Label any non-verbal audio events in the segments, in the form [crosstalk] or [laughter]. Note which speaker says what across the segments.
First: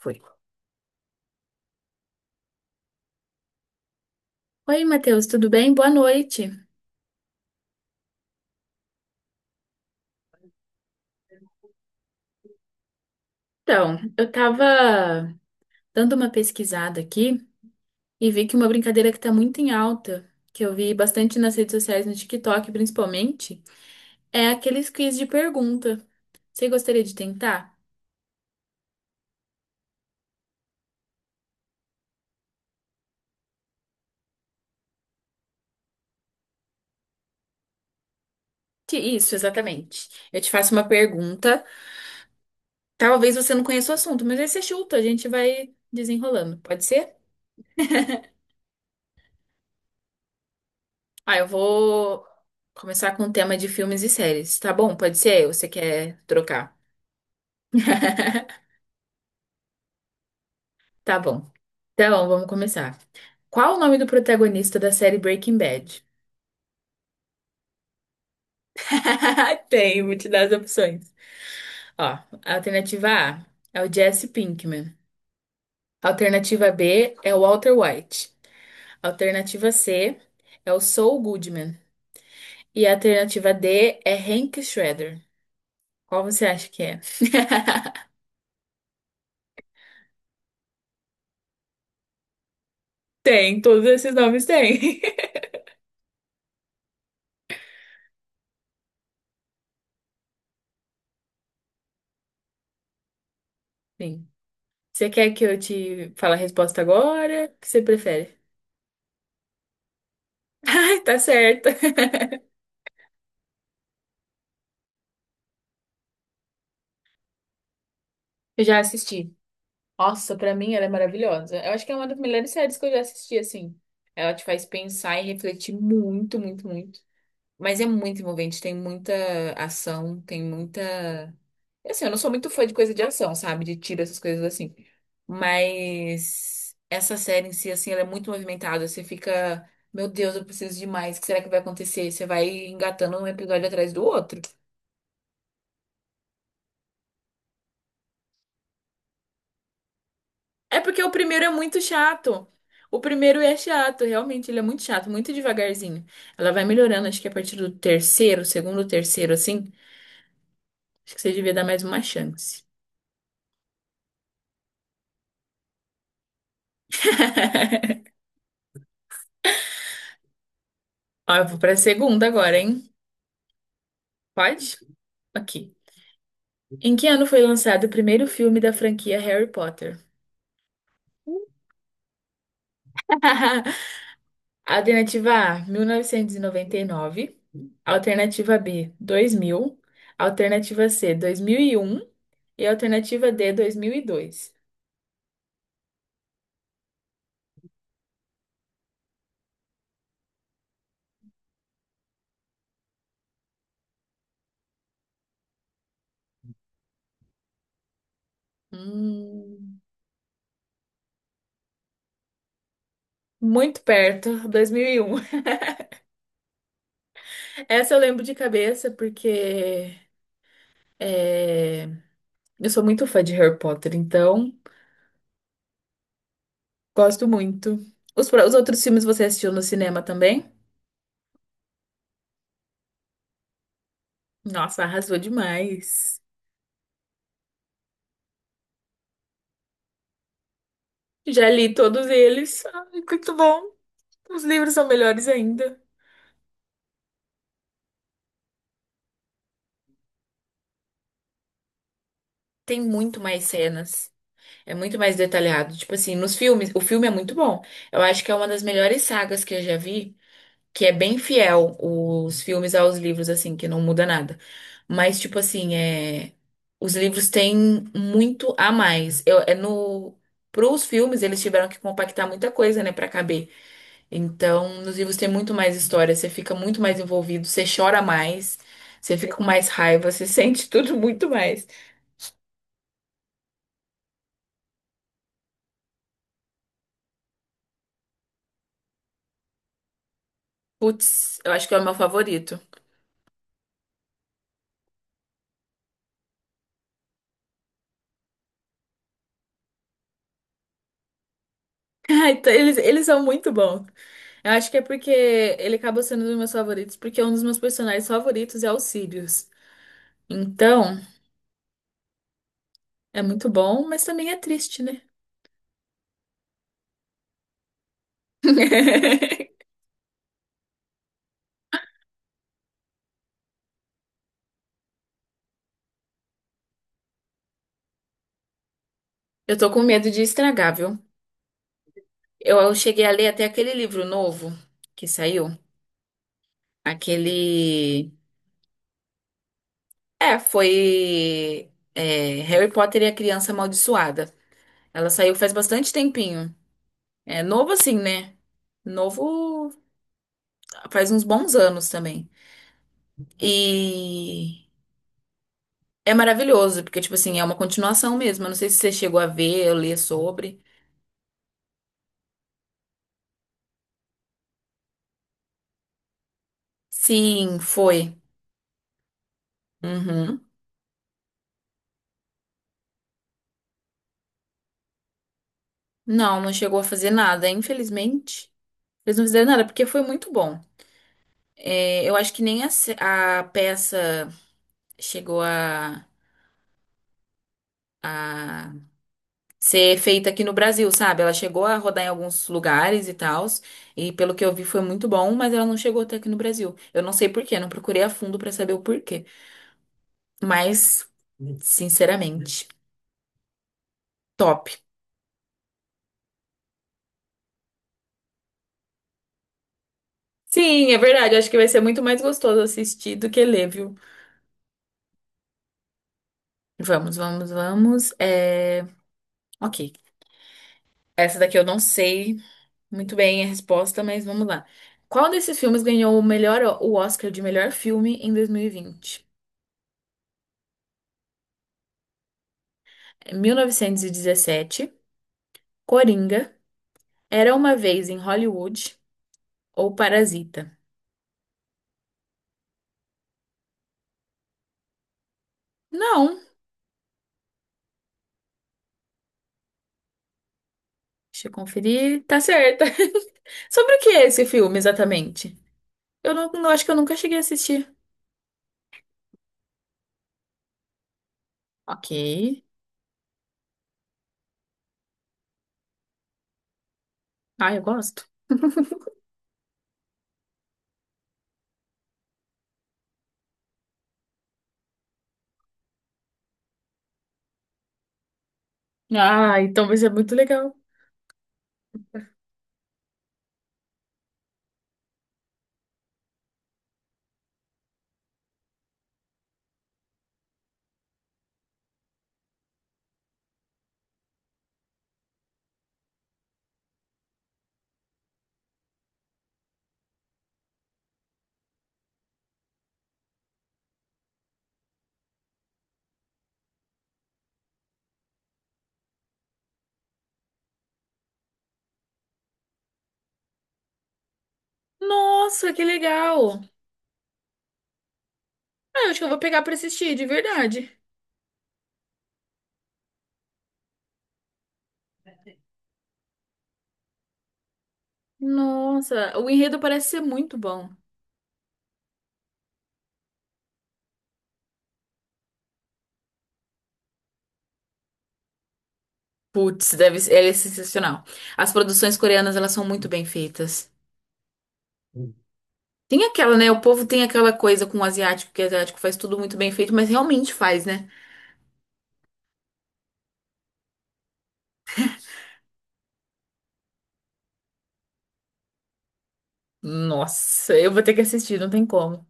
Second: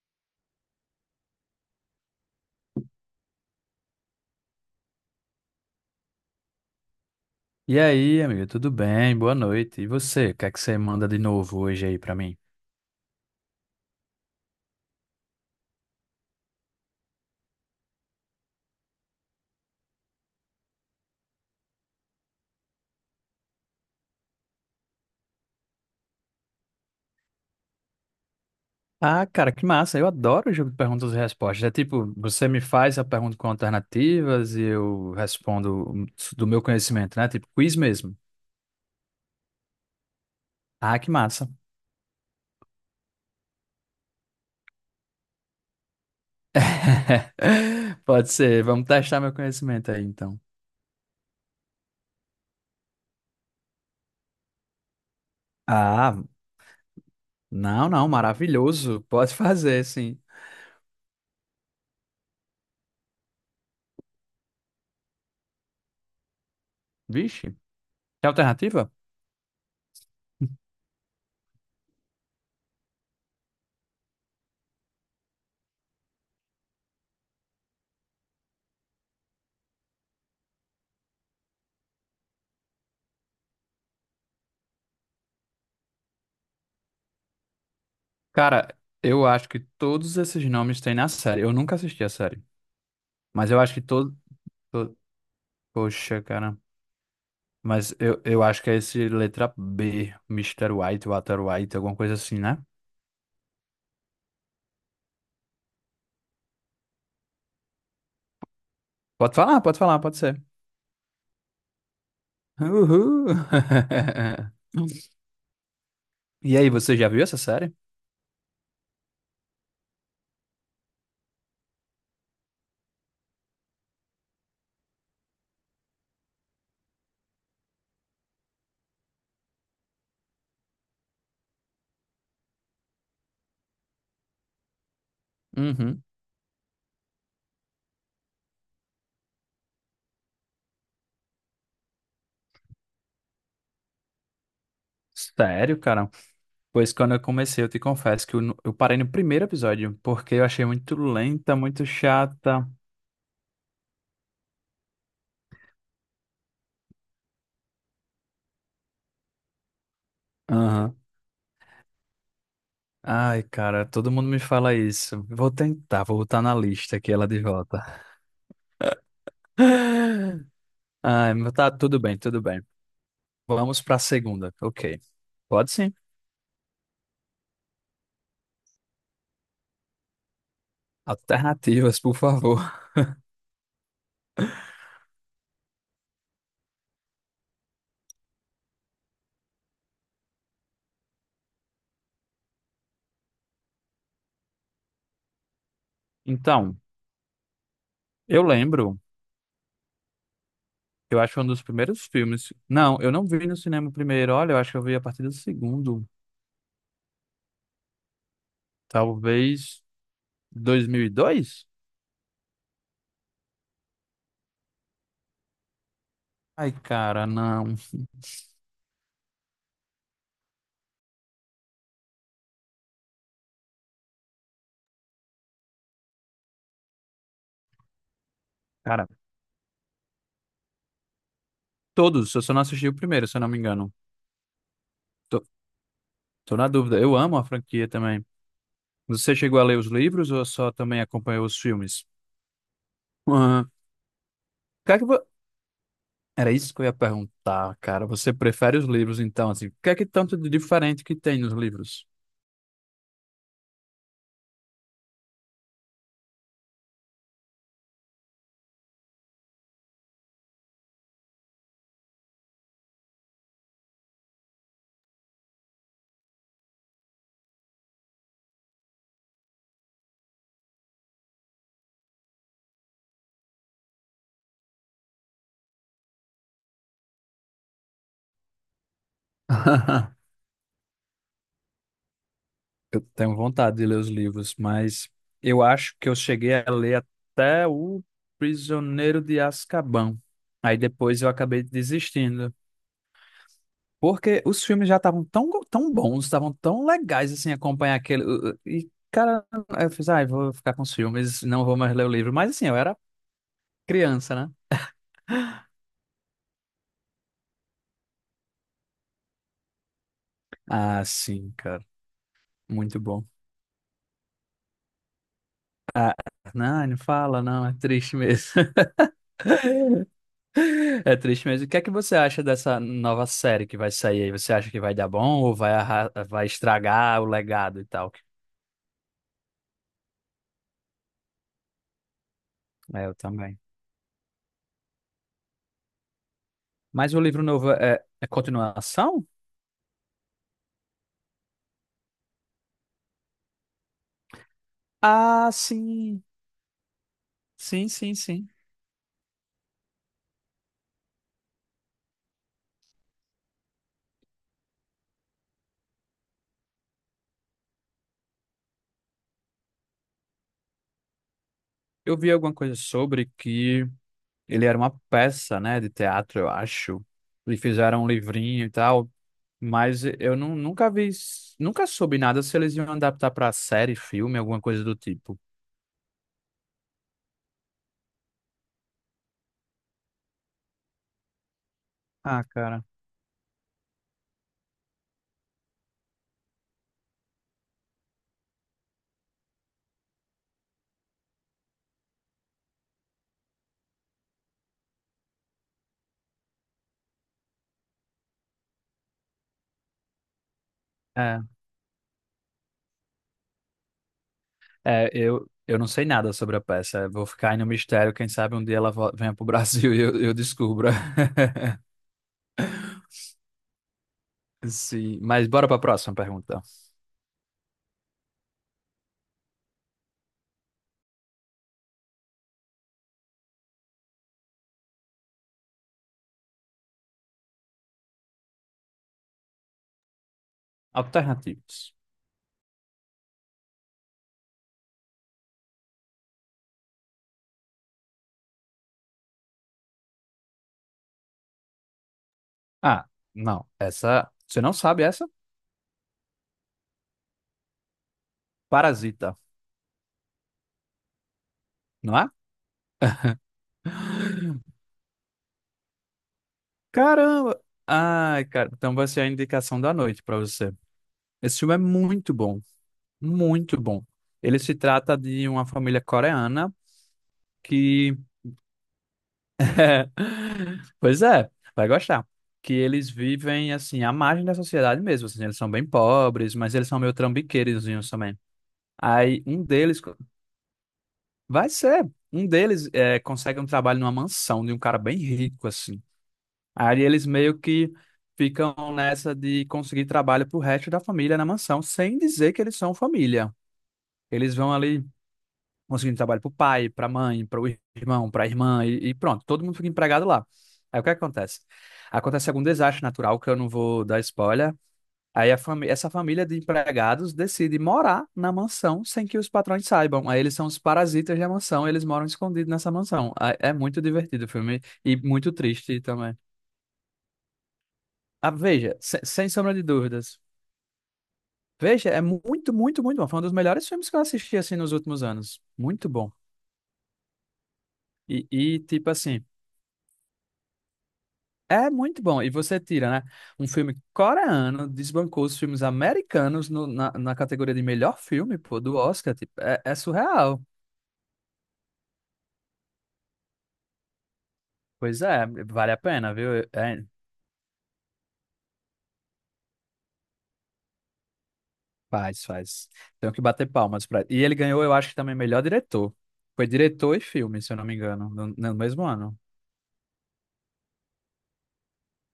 Speaker 1: Foi. Oi, Matheus, tudo bem? Boa noite.
Speaker 2: E aí, amigo, tudo bem? Boa noite. E você? O que é que você manda de novo hoje aí pra mim?
Speaker 1: Então, eu tava dando uma pesquisada aqui e vi que uma brincadeira que tá muito em alta, que eu vi bastante nas redes sociais, no TikTok principalmente, é aqueles quiz de pergunta. Você gostaria de tentar?
Speaker 2: Ah, cara, que massa. Eu adoro o jogo de perguntas e respostas. É tipo, você me faz a pergunta com alternativas e eu respondo do meu conhecimento, né? Tipo, quiz mesmo.
Speaker 1: Isso, exatamente. Eu te faço uma
Speaker 2: Ah, que massa.
Speaker 1: pergunta. Talvez você não conheça o assunto, mas aí você chuta, a gente vai desenrolando. Pode ser?
Speaker 2: [laughs] Pode ser. Vamos testar meu conhecimento aí, então.
Speaker 1: Ah, eu vou começar com o tema de filmes e séries, tá bom? Pode ser? Ou você quer
Speaker 2: Ah,
Speaker 1: trocar?
Speaker 2: não, não,
Speaker 1: [laughs]
Speaker 2: maravilhoso. Pode fazer, sim.
Speaker 1: Tá bom. Então, vamos começar. Qual o nome do protagonista da série Breaking Bad?
Speaker 2: Vixe, tem alternativa?
Speaker 1: [laughs] Tem, vou te dar as opções. Ó, alternativa A é o Jesse Pinkman. Alternativa B é o Walter White. Alternativa C é o Saul Goodman. E a alternativa D é Hank Shredder. Qual você acha que é? [laughs]
Speaker 2: Cara, eu acho que todos esses nomes têm na série. Eu nunca assisti a série. Mas eu
Speaker 1: Tem,
Speaker 2: acho que
Speaker 1: todos esses
Speaker 2: todo.
Speaker 1: nomes
Speaker 2: to-
Speaker 1: têm. [laughs]
Speaker 2: Poxa, cara. Mas eu acho que é esse letra B, Mister White, Walter White, alguma coisa assim, né?
Speaker 1: Sim. Você quer que eu te fale a resposta agora? O que você prefere?
Speaker 2: Pode falar, pode falar, pode ser.
Speaker 1: [laughs] Ai, tá certo.
Speaker 2: Uhul! [laughs] E aí, você já viu essa série?
Speaker 1: Eu já assisti. Nossa, pra mim ela é maravilhosa. Eu acho que é uma das melhores séries que eu já assisti, assim. Ela te faz pensar e refletir muito, muito, muito. Mas é muito envolvente, tem muita ação, tem muita. Assim, eu não sou muito fã de coisa de ação, sabe? De tiro, essas coisas assim.
Speaker 2: Uhum.
Speaker 1: Mas essa série em si, assim, ela é muito movimentada. Você fica, meu Deus, eu preciso de mais. O que será que vai acontecer? Você vai engatando um episódio atrás do outro.
Speaker 2: Sério, cara? Pois quando eu comecei, eu te confesso que eu parei no primeiro episódio, porque eu achei
Speaker 1: É
Speaker 2: muito
Speaker 1: porque o primeiro é
Speaker 2: lenta,
Speaker 1: muito
Speaker 2: muito
Speaker 1: chato.
Speaker 2: chata.
Speaker 1: O primeiro é chato, realmente, ele é muito chato, muito devagarzinho. Ela vai melhorando, acho que a partir do terceiro, segundo, terceiro, assim.
Speaker 2: Aham.
Speaker 1: Acho que você devia dar mais uma chance.
Speaker 2: Ai, cara, todo mundo me fala isso. Vou tentar, vou botar na lista aqui ela de volta.
Speaker 1: [laughs]
Speaker 2: [laughs] Ai,
Speaker 1: Ó, eu
Speaker 2: mas
Speaker 1: vou
Speaker 2: tá
Speaker 1: pra
Speaker 2: tudo bem,
Speaker 1: segunda
Speaker 2: tudo
Speaker 1: agora,
Speaker 2: bem.
Speaker 1: hein?
Speaker 2: Vamos pra segunda.
Speaker 1: Pode?
Speaker 2: Ok. Pode
Speaker 1: Aqui.
Speaker 2: sim.
Speaker 1: Em que ano foi lançado o primeiro filme da franquia Harry Potter?
Speaker 2: Alternativas, por favor.
Speaker 1: [laughs] Alternativa A, mil novecentos e noventa e nove. Alternativa B, 2000. Alternativa C, 2001. E alternativa D, 2002.
Speaker 2: Então, eu lembro, eu acho que um dos primeiros filmes. Não, eu não vi no cinema o primeiro. Olha, eu acho que eu vi a partir do segundo.
Speaker 1: Hum.
Speaker 2: Talvez 2002.
Speaker 1: Muito perto, 2001.
Speaker 2: Ai, cara, não.
Speaker 1: Essa eu lembro de cabeça porque é, eu sou muito fã de Harry Potter, então gosto muito. Os outros filmes
Speaker 2: Cara,
Speaker 1: você assistiu no cinema também?
Speaker 2: todos. Eu só não assisti o primeiro, se eu não me engano.
Speaker 1: Nossa, arrasou
Speaker 2: Tô,
Speaker 1: demais.
Speaker 2: Tô na dúvida. Eu amo a franquia também. Você chegou a ler os livros ou só também acompanhou
Speaker 1: Já
Speaker 2: os
Speaker 1: li
Speaker 2: filmes?
Speaker 1: todos eles. Ai, muito
Speaker 2: Aham. O
Speaker 1: bom. Os livros são
Speaker 2: que é que vo-
Speaker 1: melhores ainda.
Speaker 2: Era isso que eu ia perguntar, cara. Você prefere os livros, então, assim? O que é que tanto de diferente que tem nos livros?
Speaker 1: Tem muito mais cenas. É muito mais detalhado. Tipo assim, nos filmes, o filme é muito bom. Eu acho que é uma das melhores sagas que eu já vi. Que é bem fiel os filmes aos livros, assim, que não muda nada. Mas, tipo assim, é... os livros têm muito a mais. Eu, é no... Pros filmes, eles tiveram que compactar muita coisa, né, pra caber. Então, nos livros tem muito mais história, você fica muito mais envolvido, você chora mais, você fica com mais raiva, você [laughs]
Speaker 2: [laughs]
Speaker 1: sente tudo muito mais.
Speaker 2: Eu tenho vontade de ler os livros, mas eu acho que eu cheguei a ler até o Prisioneiro de Azkaban. Aí depois eu
Speaker 1: Putz, eu
Speaker 2: acabei
Speaker 1: acho que é o meu
Speaker 2: desistindo.
Speaker 1: favorito.
Speaker 2: Porque os filmes já estavam tão bons, estavam tão legais assim, acompanhar aquele. E, cara, eu fiz, ai, vou ficar com os filmes, não vou mais ler o
Speaker 1: [laughs]
Speaker 2: livro.
Speaker 1: Ah,
Speaker 2: Mas
Speaker 1: então,
Speaker 2: assim, eu
Speaker 1: Eles,
Speaker 2: era
Speaker 1: eles são muito bons.
Speaker 2: criança,
Speaker 1: Eu
Speaker 2: né?
Speaker 1: acho que é porque ele acaba sendo um dos meus favoritos, porque é um dos meus personagens favoritos é o Sirius.
Speaker 2: Ah,
Speaker 1: Então,
Speaker 2: sim, cara. Muito bom.
Speaker 1: é muito bom, mas também é triste, né?
Speaker 2: Não, não fala, não, é triste mesmo. [laughs]
Speaker 1: [laughs]
Speaker 2: É triste mesmo. O que é que você acha dessa nova série que vai sair aí? Você acha que vai dar bom ou vai estragar o legado e tal?
Speaker 1: Eu tô com medo de estragar, viu? Eu
Speaker 2: É,
Speaker 1: cheguei
Speaker 2: eu
Speaker 1: a ler até
Speaker 2: também.
Speaker 1: aquele livro novo que saiu.
Speaker 2: Mas o livro novo
Speaker 1: Aquele.
Speaker 2: é continuação?
Speaker 1: É, foi. É, Harry Potter e a Criança Amaldiçoada. Ela saiu
Speaker 2: Ah,
Speaker 1: faz bastante
Speaker 2: sim.
Speaker 1: tempinho. É novo
Speaker 2: Sim,
Speaker 1: assim,
Speaker 2: sim,
Speaker 1: né?
Speaker 2: sim.
Speaker 1: Novo faz uns bons anos também. E é maravilhoso, porque, tipo assim, é uma continuação mesmo. Eu não sei se você chegou a ver ou ler sobre.
Speaker 2: Eu vi alguma coisa sobre que ele era uma peça, né, de teatro, eu acho. E
Speaker 1: Sim,
Speaker 2: fizeram um
Speaker 1: foi.
Speaker 2: livrinho e tal, mas
Speaker 1: Uhum.
Speaker 2: nunca vi, nunca soube nada se eles iam adaptar para série, filme, alguma coisa do tipo.
Speaker 1: Não, não chegou a fazer nada, infelizmente. Eles não fizeram nada, porque foi muito bom. É, eu acho
Speaker 2: Ah,
Speaker 1: que nem a,
Speaker 2: cara.
Speaker 1: se- a peça chegou a ser feita aqui no Brasil, sabe? Ela chegou a rodar em alguns lugares e tal e pelo que eu vi foi muito bom, mas ela não chegou até aqui no Brasil. Eu não sei por quê, não procurei a fundo pra saber o porquê. Mas,
Speaker 2: É,
Speaker 1: sinceramente, top.
Speaker 2: eu não sei nada sobre a peça. Eu vou ficar aí no mistério. Quem sabe um dia venha pro Brasil [laughs] e eu descubra.
Speaker 1: Sim, é verdade. Acho que vai ser muito mais gostoso assistir do que ler, viu?
Speaker 2: [laughs] Sim, mas bora para a próxima pergunta.
Speaker 1: Vamos, vamos, vamos. É... Ok. Essa daqui eu não sei muito bem a resposta, mas vamos lá. Qual desses filmes ganhou o melhor, o Oscar de melhor filme em dois mil e vinte?
Speaker 2: Alternativas.
Speaker 1: 1917, Coringa, Era uma Vez em Hollywood ou Parasita?
Speaker 2: Ah, não. Essa, você não sabe essa?
Speaker 1: Não.
Speaker 2: Parasita,
Speaker 1: Deixa eu
Speaker 2: não é?
Speaker 1: conferir. Tá certa. [laughs] Sobre o que é esse
Speaker 2: [gasps]
Speaker 1: filme exatamente? Eu não acho que eu nunca cheguei a
Speaker 2: Caramba!
Speaker 1: assistir.
Speaker 2: Ai, cara, então vai ser a indicação da noite pra você. Esse filme é
Speaker 1: Ok.
Speaker 2: muito bom, muito bom. Ele se trata de uma família coreana
Speaker 1: Ah, eu
Speaker 2: que,
Speaker 1: gosto.
Speaker 2: [laughs] pois é, vai gostar. Que eles vivem assim à margem da sociedade mesmo. Assim, eles são bem pobres, mas eles são meio trambiqueirozinhos também. Aí um
Speaker 1: Ah, então
Speaker 2: deles
Speaker 1: vai ser
Speaker 2: co-
Speaker 1: muito legal.
Speaker 2: vai ser, um deles consegue um trabalho numa mansão de um cara bem rico assim. Aí eles meio que ficam nessa de conseguir trabalho pro resto da família na mansão, sem dizer que eles são família. Eles vão ali conseguindo trabalho pro pai, pra mãe, para o irmão, pra irmã, e pronto, todo mundo fica empregado lá. Aí o que acontece? Acontece algum desastre natural, que eu não vou dar spoiler. Essa família de empregados decide morar na mansão sem que os patrões saibam. Aí eles são os parasitas da mansão, eles moram escondidos nessa mansão. Aí é muito divertido o filme e muito
Speaker 1: Nossa, que
Speaker 2: triste também.
Speaker 1: legal!
Speaker 2: Ah, veja,
Speaker 1: Ah, eu acho que eu vou
Speaker 2: sem
Speaker 1: pegar
Speaker 2: sombra
Speaker 1: pra
Speaker 2: de
Speaker 1: assistir, de
Speaker 2: dúvidas.
Speaker 1: verdade.
Speaker 2: Veja, é muito, muito, muito bom. Foi um dos melhores filmes que eu assisti, assim, nos últimos anos. Muito bom. Tipo
Speaker 1: Nossa,
Speaker 2: assim,
Speaker 1: o enredo parece ser muito bom.
Speaker 2: é muito bom. E você tira, né? Um filme coreano desbancou os filmes americanos na, na categoria de melhor filme, pô, do Oscar. Tipo, é
Speaker 1: Putz, deve ser, ele é
Speaker 2: surreal.
Speaker 1: sensacional. As produções coreanas, elas são muito bem feitas.
Speaker 2: Pois é, vale a
Speaker 1: Tem
Speaker 2: pena, viu?
Speaker 1: aquela, né? O
Speaker 2: É,
Speaker 1: povo tem aquela coisa com o asiático, que o asiático faz tudo muito bem feito, mas realmente faz, né?
Speaker 2: faz, faz. Tenho que bater palmas pra... E ele ganhou, eu acho que também melhor diretor. Foi diretor e filme, se eu não me engano, no mesmo ano.
Speaker 1: Nossa, eu vou ter que assistir, não tem como.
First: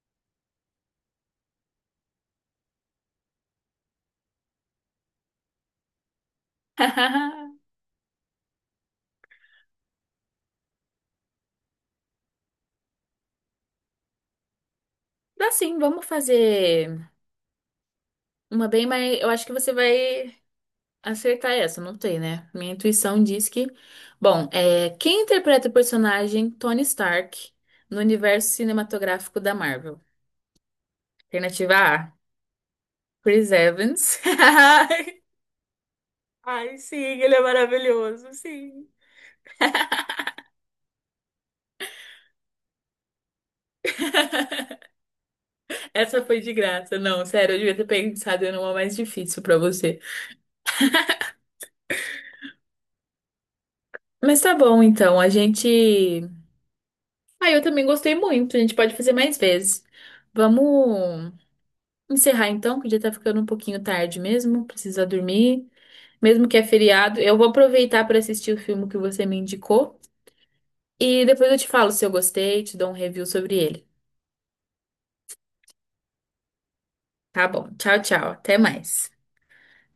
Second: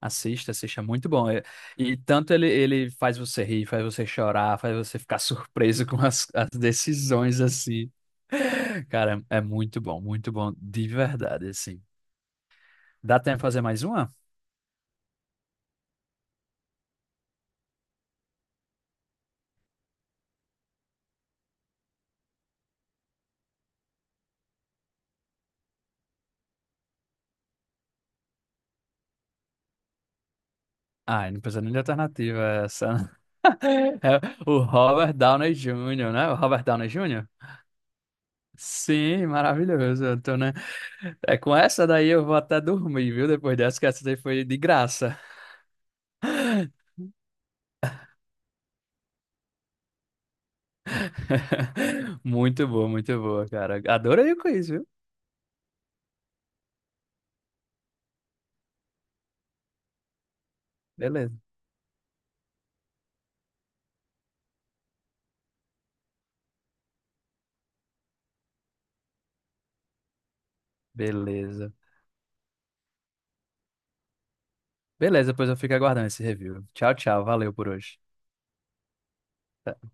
Speaker 2: Assista, assista, é muito bom. É. E tanto ele, ele faz você rir, faz você chorar, faz você ficar [laughs] surpreso com as decisões,
Speaker 1: [laughs]
Speaker 2: assim. Cara, é muito bom, de verdade, assim. Dá tempo de fazer mais uma?
Speaker 1: Dá sim, vamos fazer uma bem, mas eu acho que você vai. Acertar essa, não tem, né? Minha intuição diz que. Bom, é... quem interpreta o personagem Tony Stark no universo cinematográfico da Marvel?
Speaker 2: Ah, não precisa nem
Speaker 1: Alternativa
Speaker 2: de
Speaker 1: A,
Speaker 2: alternativa essa.
Speaker 1: Chris
Speaker 2: [laughs]
Speaker 1: Evans.
Speaker 2: É o
Speaker 1: [laughs]
Speaker 2: Robert Downey Jr., né? O Robert
Speaker 1: Ai,
Speaker 2: Downey
Speaker 1: sim,
Speaker 2: Jr.?
Speaker 1: ele é maravilhoso, sim.
Speaker 2: Sim, maravilhoso. Então, né? É com essa daí eu vou até dormir, viu? Depois dessa, que essa daí foi de
Speaker 1: [laughs]
Speaker 2: graça.
Speaker 1: Essa foi de graça.
Speaker 2: [laughs]
Speaker 1: Não, sério, eu devia ter pensado numa mais difícil pra você.
Speaker 2: [laughs] Muito boa, cara. Adorei o
Speaker 1: Mas tá
Speaker 2: quiz,
Speaker 1: bom,
Speaker 2: viu?
Speaker 1: então. A gente. Ah, eu também gostei muito. A gente pode fazer mais vezes. Vamos
Speaker 2: Beleza.
Speaker 1: encerrar então, que já tá ficando um pouquinho tarde mesmo. Precisa dormir. Mesmo que é feriado. Eu vou aproveitar para assistir o filme que você me indicou e depois eu te
Speaker 2: Beleza.
Speaker 1: falo se eu gostei, te dou um review sobre ele.
Speaker 2: Beleza, pois eu fico aguardando esse review. Tchau, tchau.
Speaker 1: Tá
Speaker 2: Valeu por
Speaker 1: bom.
Speaker 2: hoje.
Speaker 1: Tchau, tchau. Até mais.
Speaker 2: Tá.